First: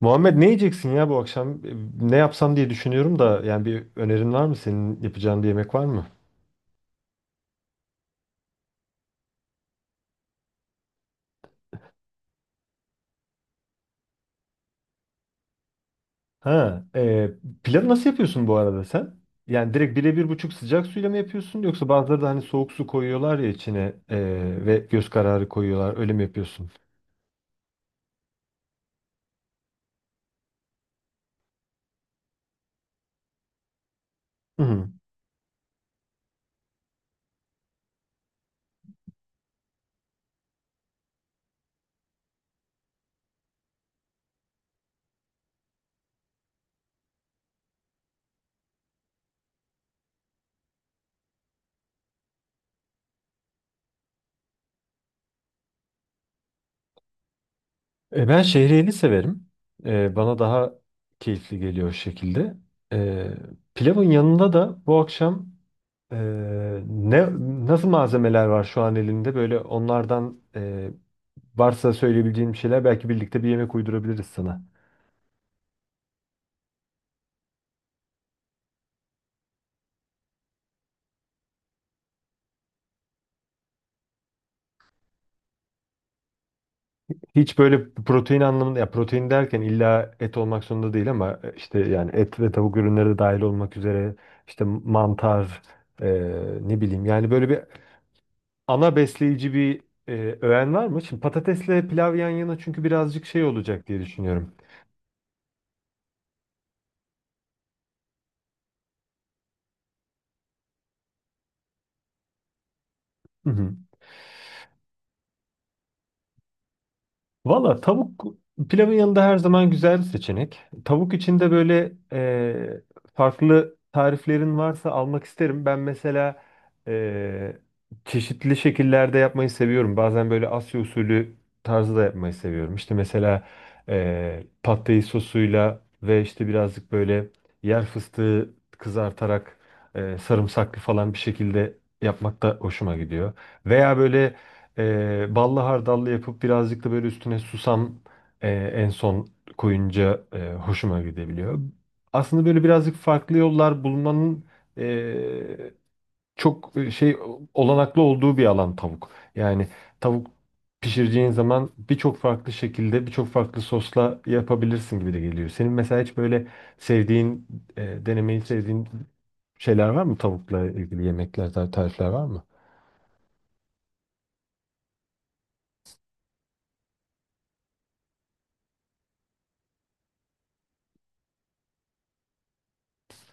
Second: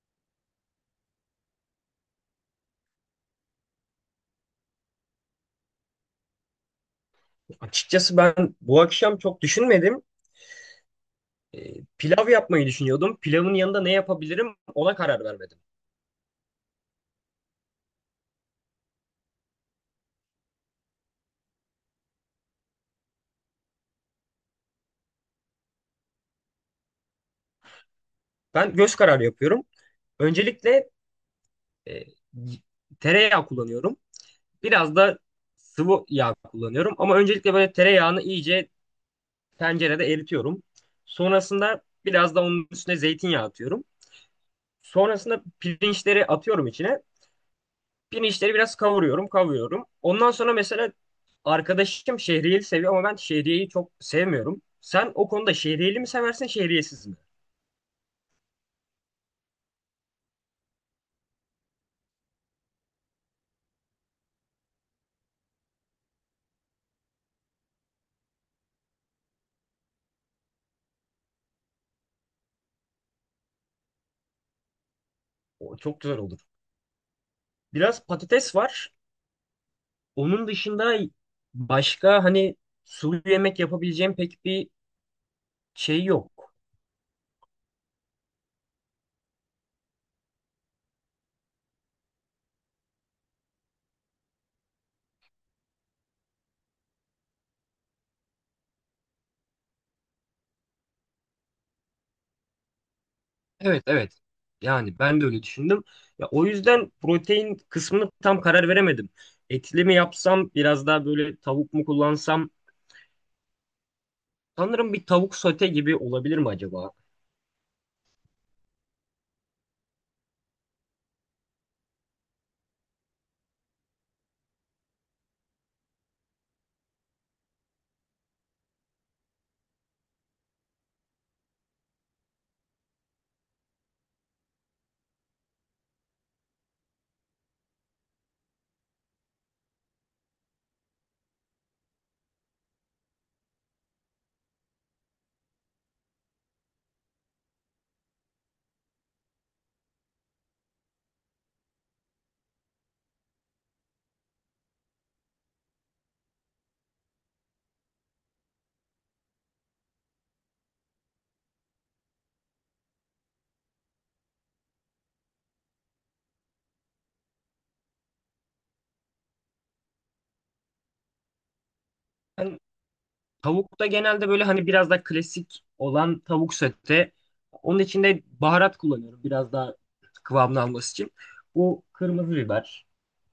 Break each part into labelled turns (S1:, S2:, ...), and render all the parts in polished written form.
S1: Muhammed, ne yiyeceksin ya bu akşam? Ne yapsam diye düşünüyorum da yani bir önerin var mı? Senin yapacağın bir yemek var mı?
S2: Açıkçası ben bu akşam çok düşünmedim. Pilav yapmayı düşünüyordum. Pilavın yanında ne yapabilirim ona karar vermedim.
S1: Ha, e, Pilavı nasıl yapıyorsun bu arada sen? Yani direkt birebir buçuk sıcak suyla mı yapıyorsun, yoksa bazıları da hani soğuk su koyuyorlar ya içine e, ve göz kararı koyuyorlar, öyle mi yapıyorsun?
S2: Ben göz kararı yapıyorum. Öncelikle e, tereyağı kullanıyorum.
S1: Hı hı.
S2: Biraz da sıvı yağ kullanıyorum. Ama öncelikle böyle tereyağını iyice tencerede eritiyorum. Sonrasında biraz da onun üstüne zeytinyağı atıyorum. Sonrasında pirinçleri atıyorum içine. Pirinçleri biraz kavuruyorum, kavuruyorum. Ondan sonra mesela arkadaşım şehriyeli seviyor ama ben şehriyeyi çok sevmiyorum. Sen o konuda şehriyeli mi seversin, şehriyesiz mi?
S1: Ben şehriyeli severim. Bana daha keyifli geliyor o şekilde. E, Pilavın yanında da bu akşam Ee, ne nasıl malzemeler var şu an elinde? Böyle onlardan, varsa söyleyebileceğim bir şeyler, belki birlikte bir yemek uydurabiliriz sana.
S2: O çok güzel olur. Biraz patates var. Onun dışında başka hani sulu yemek yapabileceğim pek bir şey yok.
S1: Hiç böyle protein anlamında, ya protein derken illa et olmak zorunda değil ama işte yani et ve tavuk ürünleri de dahil olmak üzere, işte mantar, e, ne bileyim yani böyle bir ana besleyici bir öğen var mı? Şimdi patatesle pilav yan yana çünkü birazcık şey
S2: Evet,
S1: olacak diye
S2: evet.
S1: düşünüyorum.
S2: Yani ben de öyle düşündüm. Ya o yüzden protein kısmını tam karar veremedim. Etli mi yapsam, biraz daha böyle tavuk mu kullansam?
S1: Hı hı.
S2: Sanırım bir tavuk sote gibi olabilir mi acaba?
S1: Valla tavuk pilavın yanında her zaman güzel bir seçenek. Tavuk içinde böyle farklı tariflerin varsa almak isterim. Ben mesela e, çeşitli şekillerde yapmayı seviyorum. Bazen böyle Asya usulü tarzı da yapmayı seviyorum. İşte mesela pad thai sosuyla ve işte birazcık böyle yer fıstığı kızartarak, sarımsaklı falan bir şekilde yapmak da hoşuma gidiyor. Veya böyle ballı hardallı yapıp birazcık da böyle üstüne susam en son koyunca hoşuma gidebiliyor. Aslında böyle birazcık farklı yollar bulmanın e, çok olanaklı olduğu bir alan tavuk. Yani tavuk pişireceğin zaman birçok farklı şekilde, birçok farklı sosla yapabilirsin gibi de geliyor. Senin mesela hiç böyle sevdiğin, denemeyi sevdiğin şeyler var mı, tavukla ilgili yemekler, tarifler var mı?
S2: Ben Tavukta genelde böyle hani biraz da klasik olan tavuk sote. Onun içinde baharat kullanıyorum biraz daha kıvamını alması için. Bu kırmızı biber,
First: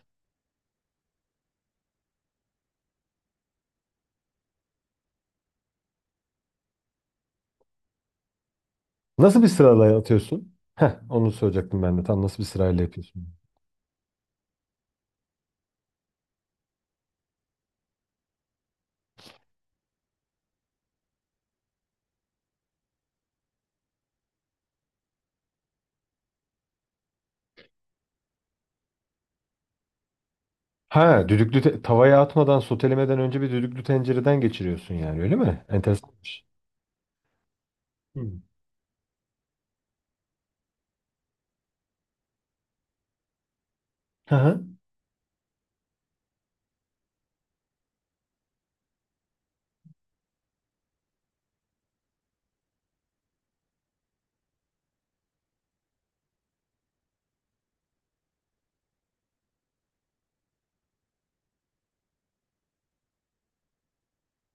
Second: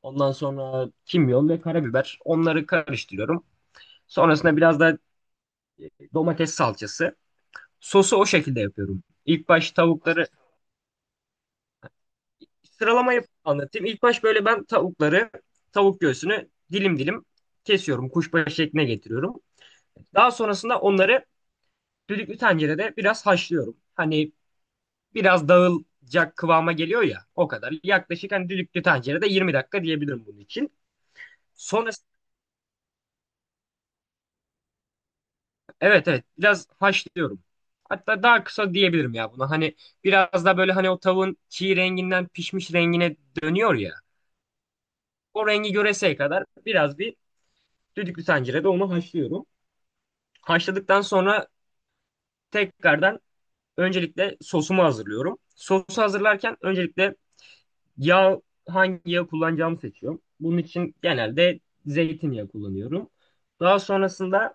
S2: ondan sonra kimyon ve karabiber. Onları karıştırıyorum. Sonrasında biraz da domates salçası. Sosu o şekilde yapıyorum.
S1: Nasıl bir
S2: İlk baş
S1: sırayla
S2: tavukları
S1: atıyorsun? Heh, onu soracaktım ben de. Tam nasıl bir sırayla
S2: Sıralamayı
S1: yapıyorsun?
S2: anlatayım. İlk baş böyle ben tavukları, tavuk göğsünü dilim dilim kesiyorum. Kuşbaşı şekline getiriyorum. Daha sonrasında onları düdüklü tencerede biraz haşlıyorum. Hani biraz dağılacak kıvama geliyor ya o kadar. Yaklaşık hani düdüklü tencerede 20 dakika diyebilirim bunun için.
S1: Ha,
S2: Sonrasında
S1: tavaya atmadan, sotelemeden önce bir düdüklü tencereden geçiriyorsun yani, öyle mi?
S2: evet, evet
S1: Enteresanmış.
S2: biraz haşlıyorum. Hatta
S1: Hı.
S2: daha kısa diyebilirim ya buna. Hani biraz da böyle hani o tavuğun çiğ renginden pişmiş rengine dönüyor ya.
S1: Hı hı.
S2: O rengi göreseye kadar biraz bir düdüklü tencerede onu haşlıyorum. Haşladıktan sonra tekrardan öncelikle sosumu hazırlıyorum. Sosu hazırlarken öncelikle yağ, hangi yağ kullanacağımı seçiyorum. Bunun için genelde zeytinyağı kullanıyorum. Daha sonrasında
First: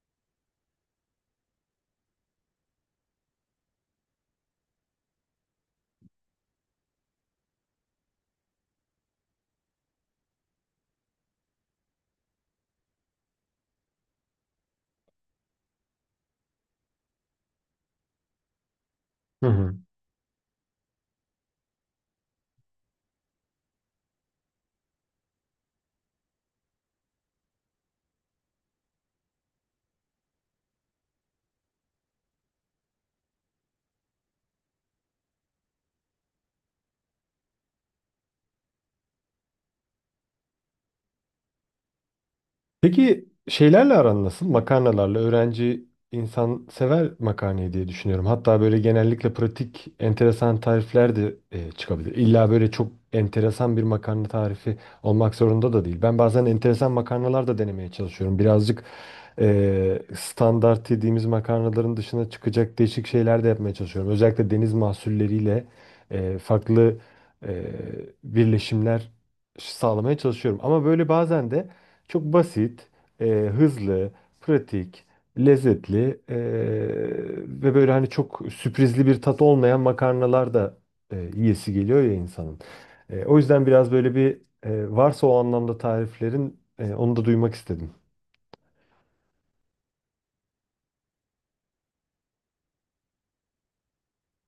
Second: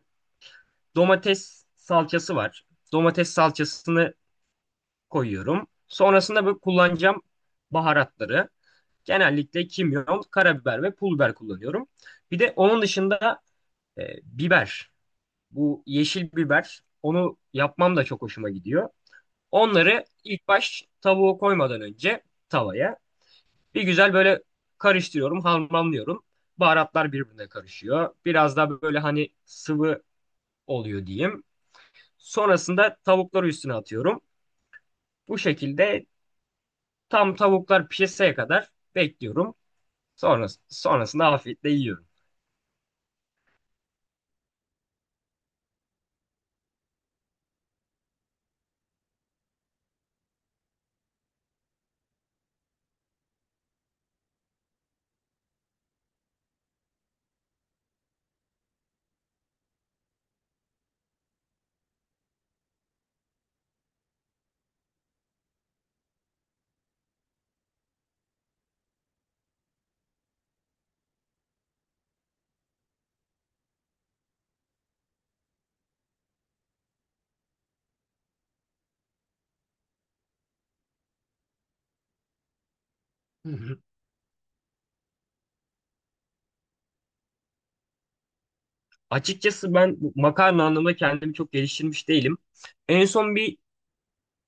S2: domates salçası var. Domates salçasını koyuyorum. Sonrasında bu kullanacağım baharatları. Genellikle kimyon, karabiber ve pul biber kullanıyorum. Bir de onun dışında biber. Bu yeşil biber. Onu yapmam da çok hoşuma gidiyor.
S1: Hı hı.
S2: Onları ilk baş tavuğu koymadan önce tavaya bir güzel böyle karıştırıyorum, harmanlıyorum. Baharatlar birbirine karışıyor. Biraz daha böyle hani sıvı oluyor diyeyim. Sonrasında tavukları üstüne atıyorum. Bu şekilde tam tavuklar pişeseye kadar bekliyorum. Sonrasında afiyetle yiyorum.
S1: Peki şeylerle aran nasıl? Makarnalarla öğrenci insan sever makarnayı diye düşünüyorum. Hatta böyle genellikle pratik, enteresan tarifler de çıkabilir. İlla böyle çok enteresan bir makarna tarifi olmak zorunda da değil. Ben bazen enteresan makarnalar da denemeye çalışıyorum. Birazcık standart dediğimiz makarnaların dışına çıkacak değişik şeyler de yapmaya çalışıyorum. Özellikle deniz mahsulleriyle farklı e, birleşimler sağlamaya çalışıyorum. Ama böyle bazen de çok basit, hızlı, pratik, lezzetli ve böyle hani çok sürprizli bir tat olmayan makarnalar da yiyesi geliyor ya insanın. O
S2: Hı
S1: yüzden
S2: hı.
S1: biraz böyle bir varsa o anlamda tariflerin, onu da duymak istedim.
S2: Açıkçası ben bu makarna anlamında kendimi çok geliştirmiş değilim. En son bir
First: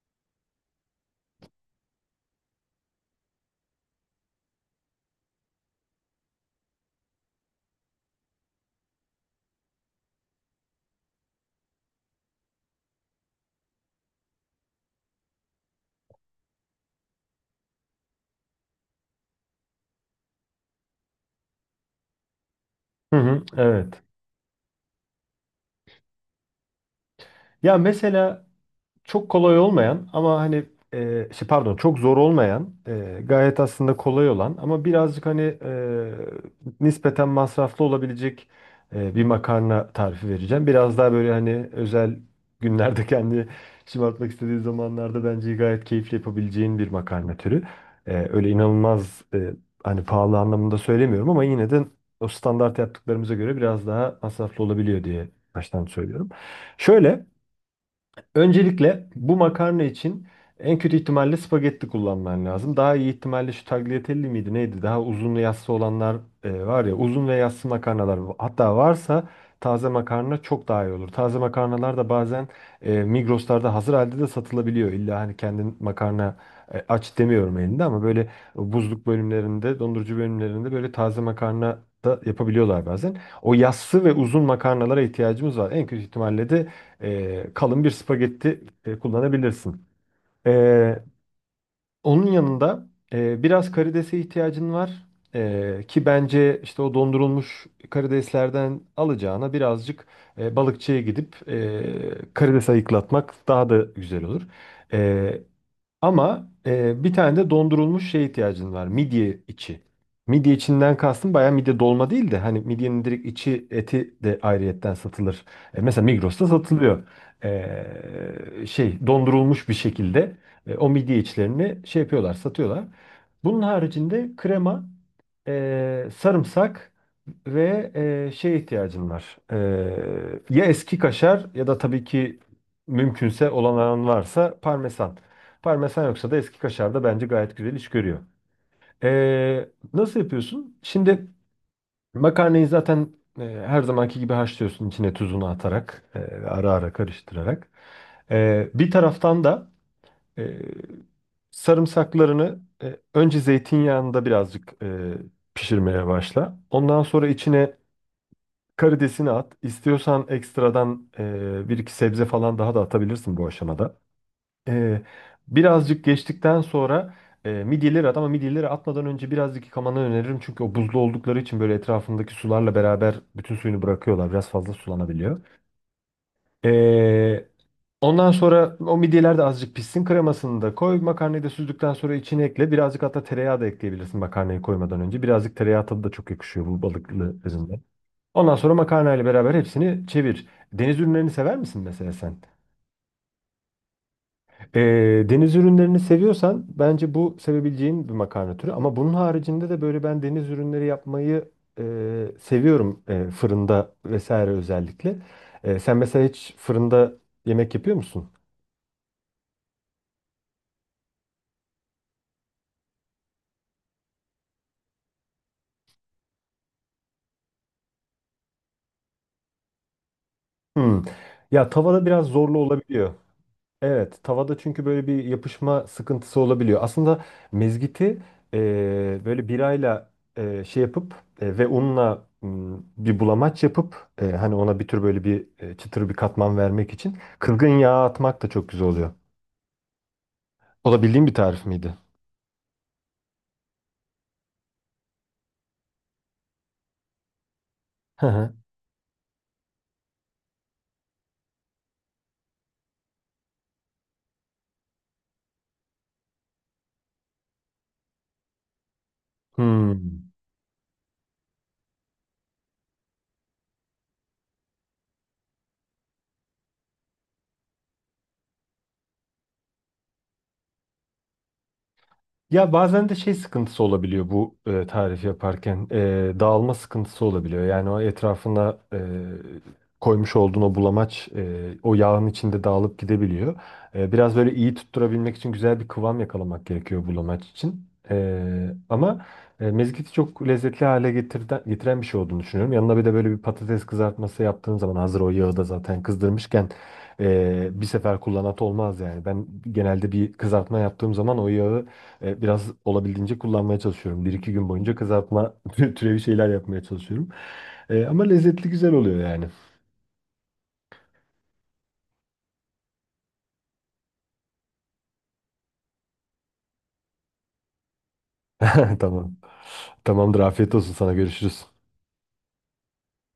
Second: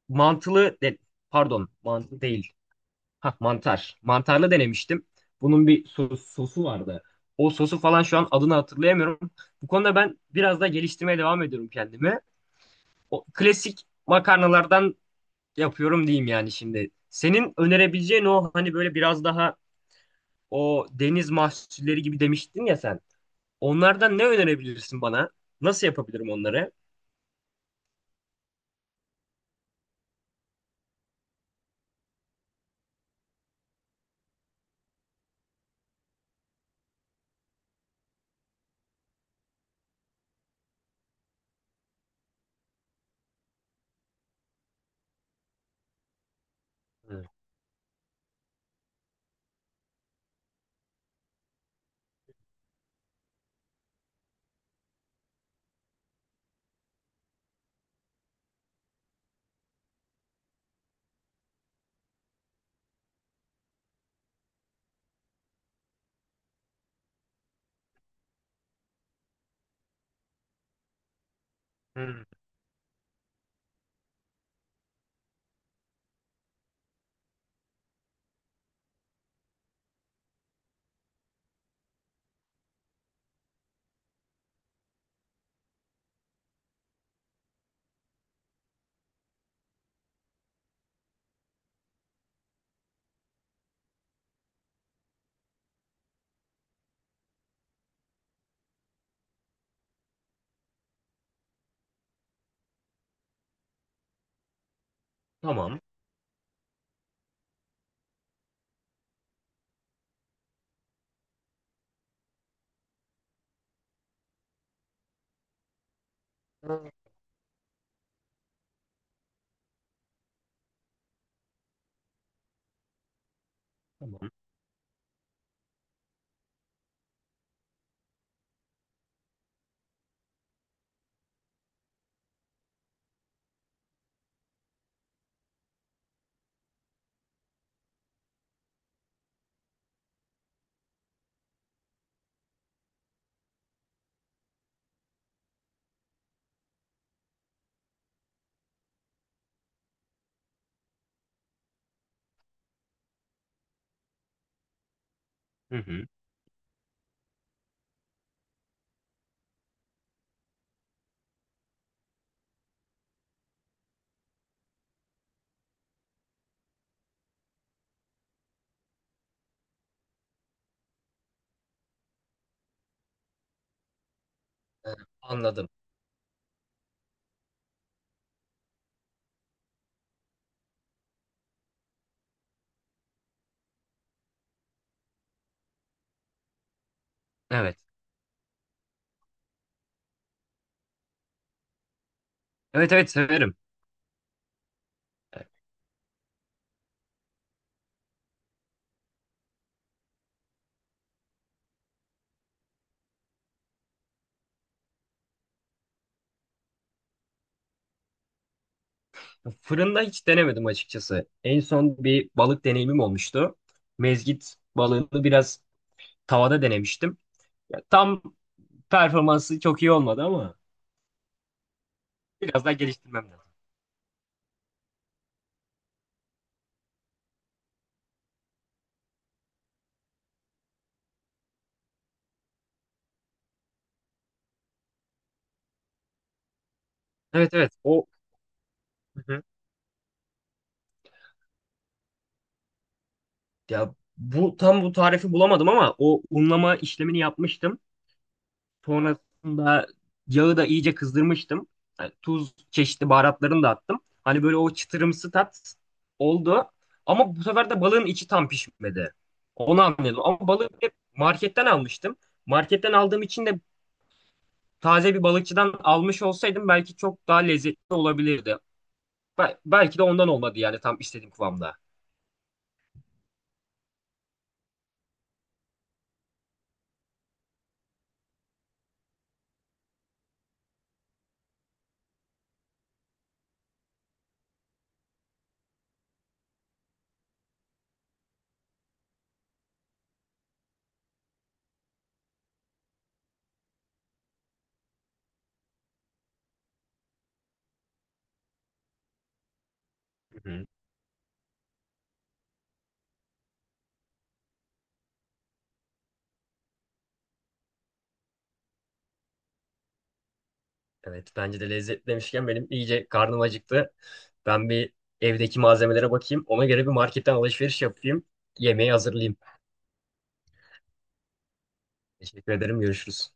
S2: mantılı, de- pardon, mantılı değil. Ha, mantar. Mantarlı denemiştim. Bunun bir sosu vardı. O sosu falan şu an adını hatırlayamıyorum. Bu konuda ben biraz da geliştirmeye devam ediyorum kendimi. O klasik makarnalardan yapıyorum diyeyim yani şimdi. Senin önerebileceğin o hani böyle biraz daha o deniz mahsulleri gibi demiştin ya sen.
S1: Hı hı, evet.
S2: Onlardan ne önerebilirsin bana? Nasıl yapabilirim onları?
S1: Ya mesela çok kolay olmayan ama hani pardon, çok zor olmayan, gayet aslında kolay olan ama birazcık hani nispeten masraflı olabilecek bir makarna tarifi vereceğim. Biraz daha böyle hani özel günlerde kendi şımartmak istediği zamanlarda bence gayet keyifli yapabileceğin bir
S2: Hı.
S1: makarna türü. Öyle inanılmaz hani pahalı anlamında söylemiyorum ama yine de o standart yaptıklarımıza göre biraz daha masraflı olabiliyor diye baştan söylüyorum. Şöyle. Öncelikle bu makarna için en kötü ihtimalle spagetti kullanman lazım. Daha iyi ihtimalle şu tagliatelle miydi neydi? Daha uzun ve yassı olanlar, var ya uzun ve yassı makarnalar. Hatta varsa taze makarna çok daha iyi olur. Taze makarnalar da
S2: Hı.
S1: bazen Migros'larda hazır halde de satılabiliyor. İlla hani kendin makarna aç demiyorum elinde ama böyle buzluk bölümlerinde, dondurucu bölümlerinde böyle taze makarna da yapabiliyorlar bazen. O yassı ve uzun makarnalara ihtiyacımız var. En kötü ihtimalle de kalın bir spagetti kullanabilirsin. E, Onun yanında biraz karidese ihtiyacın var. Ki bence işte o dondurulmuş karideslerden alacağına, birazcık balıkçıya gidip karides ayıklatmak daha da güzel olur. E,
S2: Tamam.
S1: bir tane de dondurulmuş şeye ihtiyacın var. Midye içi. Midye içinden kastım bayağı midye dolma değil de, hani midyenin direkt içi, eti de ayrıyetten satılır. Mesela Migros'ta
S2: Hı.
S1: satılıyor. Şey, dondurulmuş bir şekilde o midye içlerini şey yapıyorlar, satıyorlar. Bunun
S2: Tamam.
S1: haricinde krema, sarımsak ve şeye ihtiyacın var. Ya eski kaşar ya da tabii ki mümkünse olan varsa parmesan. Parmesan yoksa da eski kaşar da bence gayet güzel iş görüyor. Nasıl yapıyorsun? Şimdi makarnayı zaten her zamanki gibi haşlıyorsun, içine tuzunu atarak, ara ara karıştırarak. Bir taraftan da e, sarımsaklarını önce zeytinyağında birazcık
S2: Hı hı.
S1: pişirmeye başla. Ondan sonra içine karidesini at. İstiyorsan ekstradan bir iki sebze falan daha da atabilirsin bu aşamada. Ee, Birazcık geçtikten sonra midyeleri at, ama midyeleri atmadan önce birazcık yıkamanı öneririm. Çünkü o buzlu oldukları için böyle etrafındaki sularla beraber bütün suyunu bırakıyorlar. Biraz fazla
S2: Ee,
S1: sulanabiliyor.
S2: Anladım.
S1: Ee, Ondan sonra o midyeler de azıcık pişsin. Kremasını da koy. Makarnayı da süzdükten sonra içine ekle. Birazcık hatta tereyağı da ekleyebilirsin makarnayı koymadan önce. Birazcık tereyağı tadı da çok yakışıyor bu balıklı
S2: Evet.
S1: üzümde. Ondan sonra makarnayla beraber hepsini çevir. Deniz ürünlerini sever misin mesela sen?
S2: Evet, evet severim.
S1: Deniz ürünlerini seviyorsan bence bu sevebileceğin bir makarna türü. Ama bunun haricinde de böyle ben deniz ürünleri yapmayı seviyorum, fırında vesaire özellikle. Sen mesela hiç fırında yemek yapıyor musun?
S2: Fırında hiç denemedim açıkçası. En son bir balık deneyimim olmuştu. Mezgit balığını biraz tavada denemiştim. Ya, tam performansı çok iyi olmadı ama
S1: Hmm. Ya tavada biraz zorlu
S2: biraz daha
S1: olabiliyor.
S2: geliştirmem lazım.
S1: Evet, tavada çünkü böyle bir yapışma sıkıntısı olabiliyor. Aslında mezgiti böyle birayla yapıp ve unla bir bulamaç yapıp, hani ona bir tür böyle bir çıtır bir katman vermek için
S2: Evet,
S1: kırgın
S2: evet.
S1: yağ
S2: O,
S1: atmak da çok güzel oluyor.
S2: hı hı,
S1: O da bildiğin bir tarif miydi?
S2: ya bu tam, bu tarifi bulamadım ama o unlama işlemini yapmıştım.
S1: Hı hı.
S2: Sonrasında yağı da iyice kızdırmıştım. Yani tuz, çeşitli baharatlarını da attım. Hani böyle o çıtırımsı tat oldu. Ama bu sefer de balığın içi tam pişmedi. Onu anladım.
S1: Hmm.
S2: Ama balığı hep marketten almıştım. Marketten aldığım için de taze bir balıkçıdan almış olsaydım belki çok daha lezzetli olabilirdi. Belki de ondan olmadı yani tam istediğim kıvamda.
S1: Ya bazen de şey sıkıntısı olabiliyor bu tarif yaparken. Dağılma sıkıntısı olabiliyor. Yani o etrafına koymuş olduğun o bulamaç o yağın içinde dağılıp gidebiliyor. Biraz böyle iyi tutturabilmek için güzel bir kıvam yakalamak gerekiyor bulamaç için. E, ama mezgiti çok lezzetli hale getiren bir şey olduğunu düşünüyorum. Yanına bir de böyle bir patates kızartması yaptığın zaman, hazır o yağı da zaten kızdırmışken bir sefer kullanat olmaz yani. Ben genelde bir
S2: Hı, hı.
S1: kızartma yaptığım zaman o yağı biraz olabildiğince kullanmaya çalışıyorum. Bir iki gün boyunca kızartma türevi şeyler yapmaya çalışıyorum. Ama lezzetli, güzel oluyor yani.
S2: Evet, bence de lezzetli demişken benim iyice karnım acıktı. Ben bir evdeki malzemelere bakayım. Ona göre bir marketten alışveriş yapayım. Yemeği hazırlayayım.
S1: Tamam. Tamamdır. Afiyet olsun sana. Görüşürüz.
S2: Teşekkür ederim. Görüşürüz.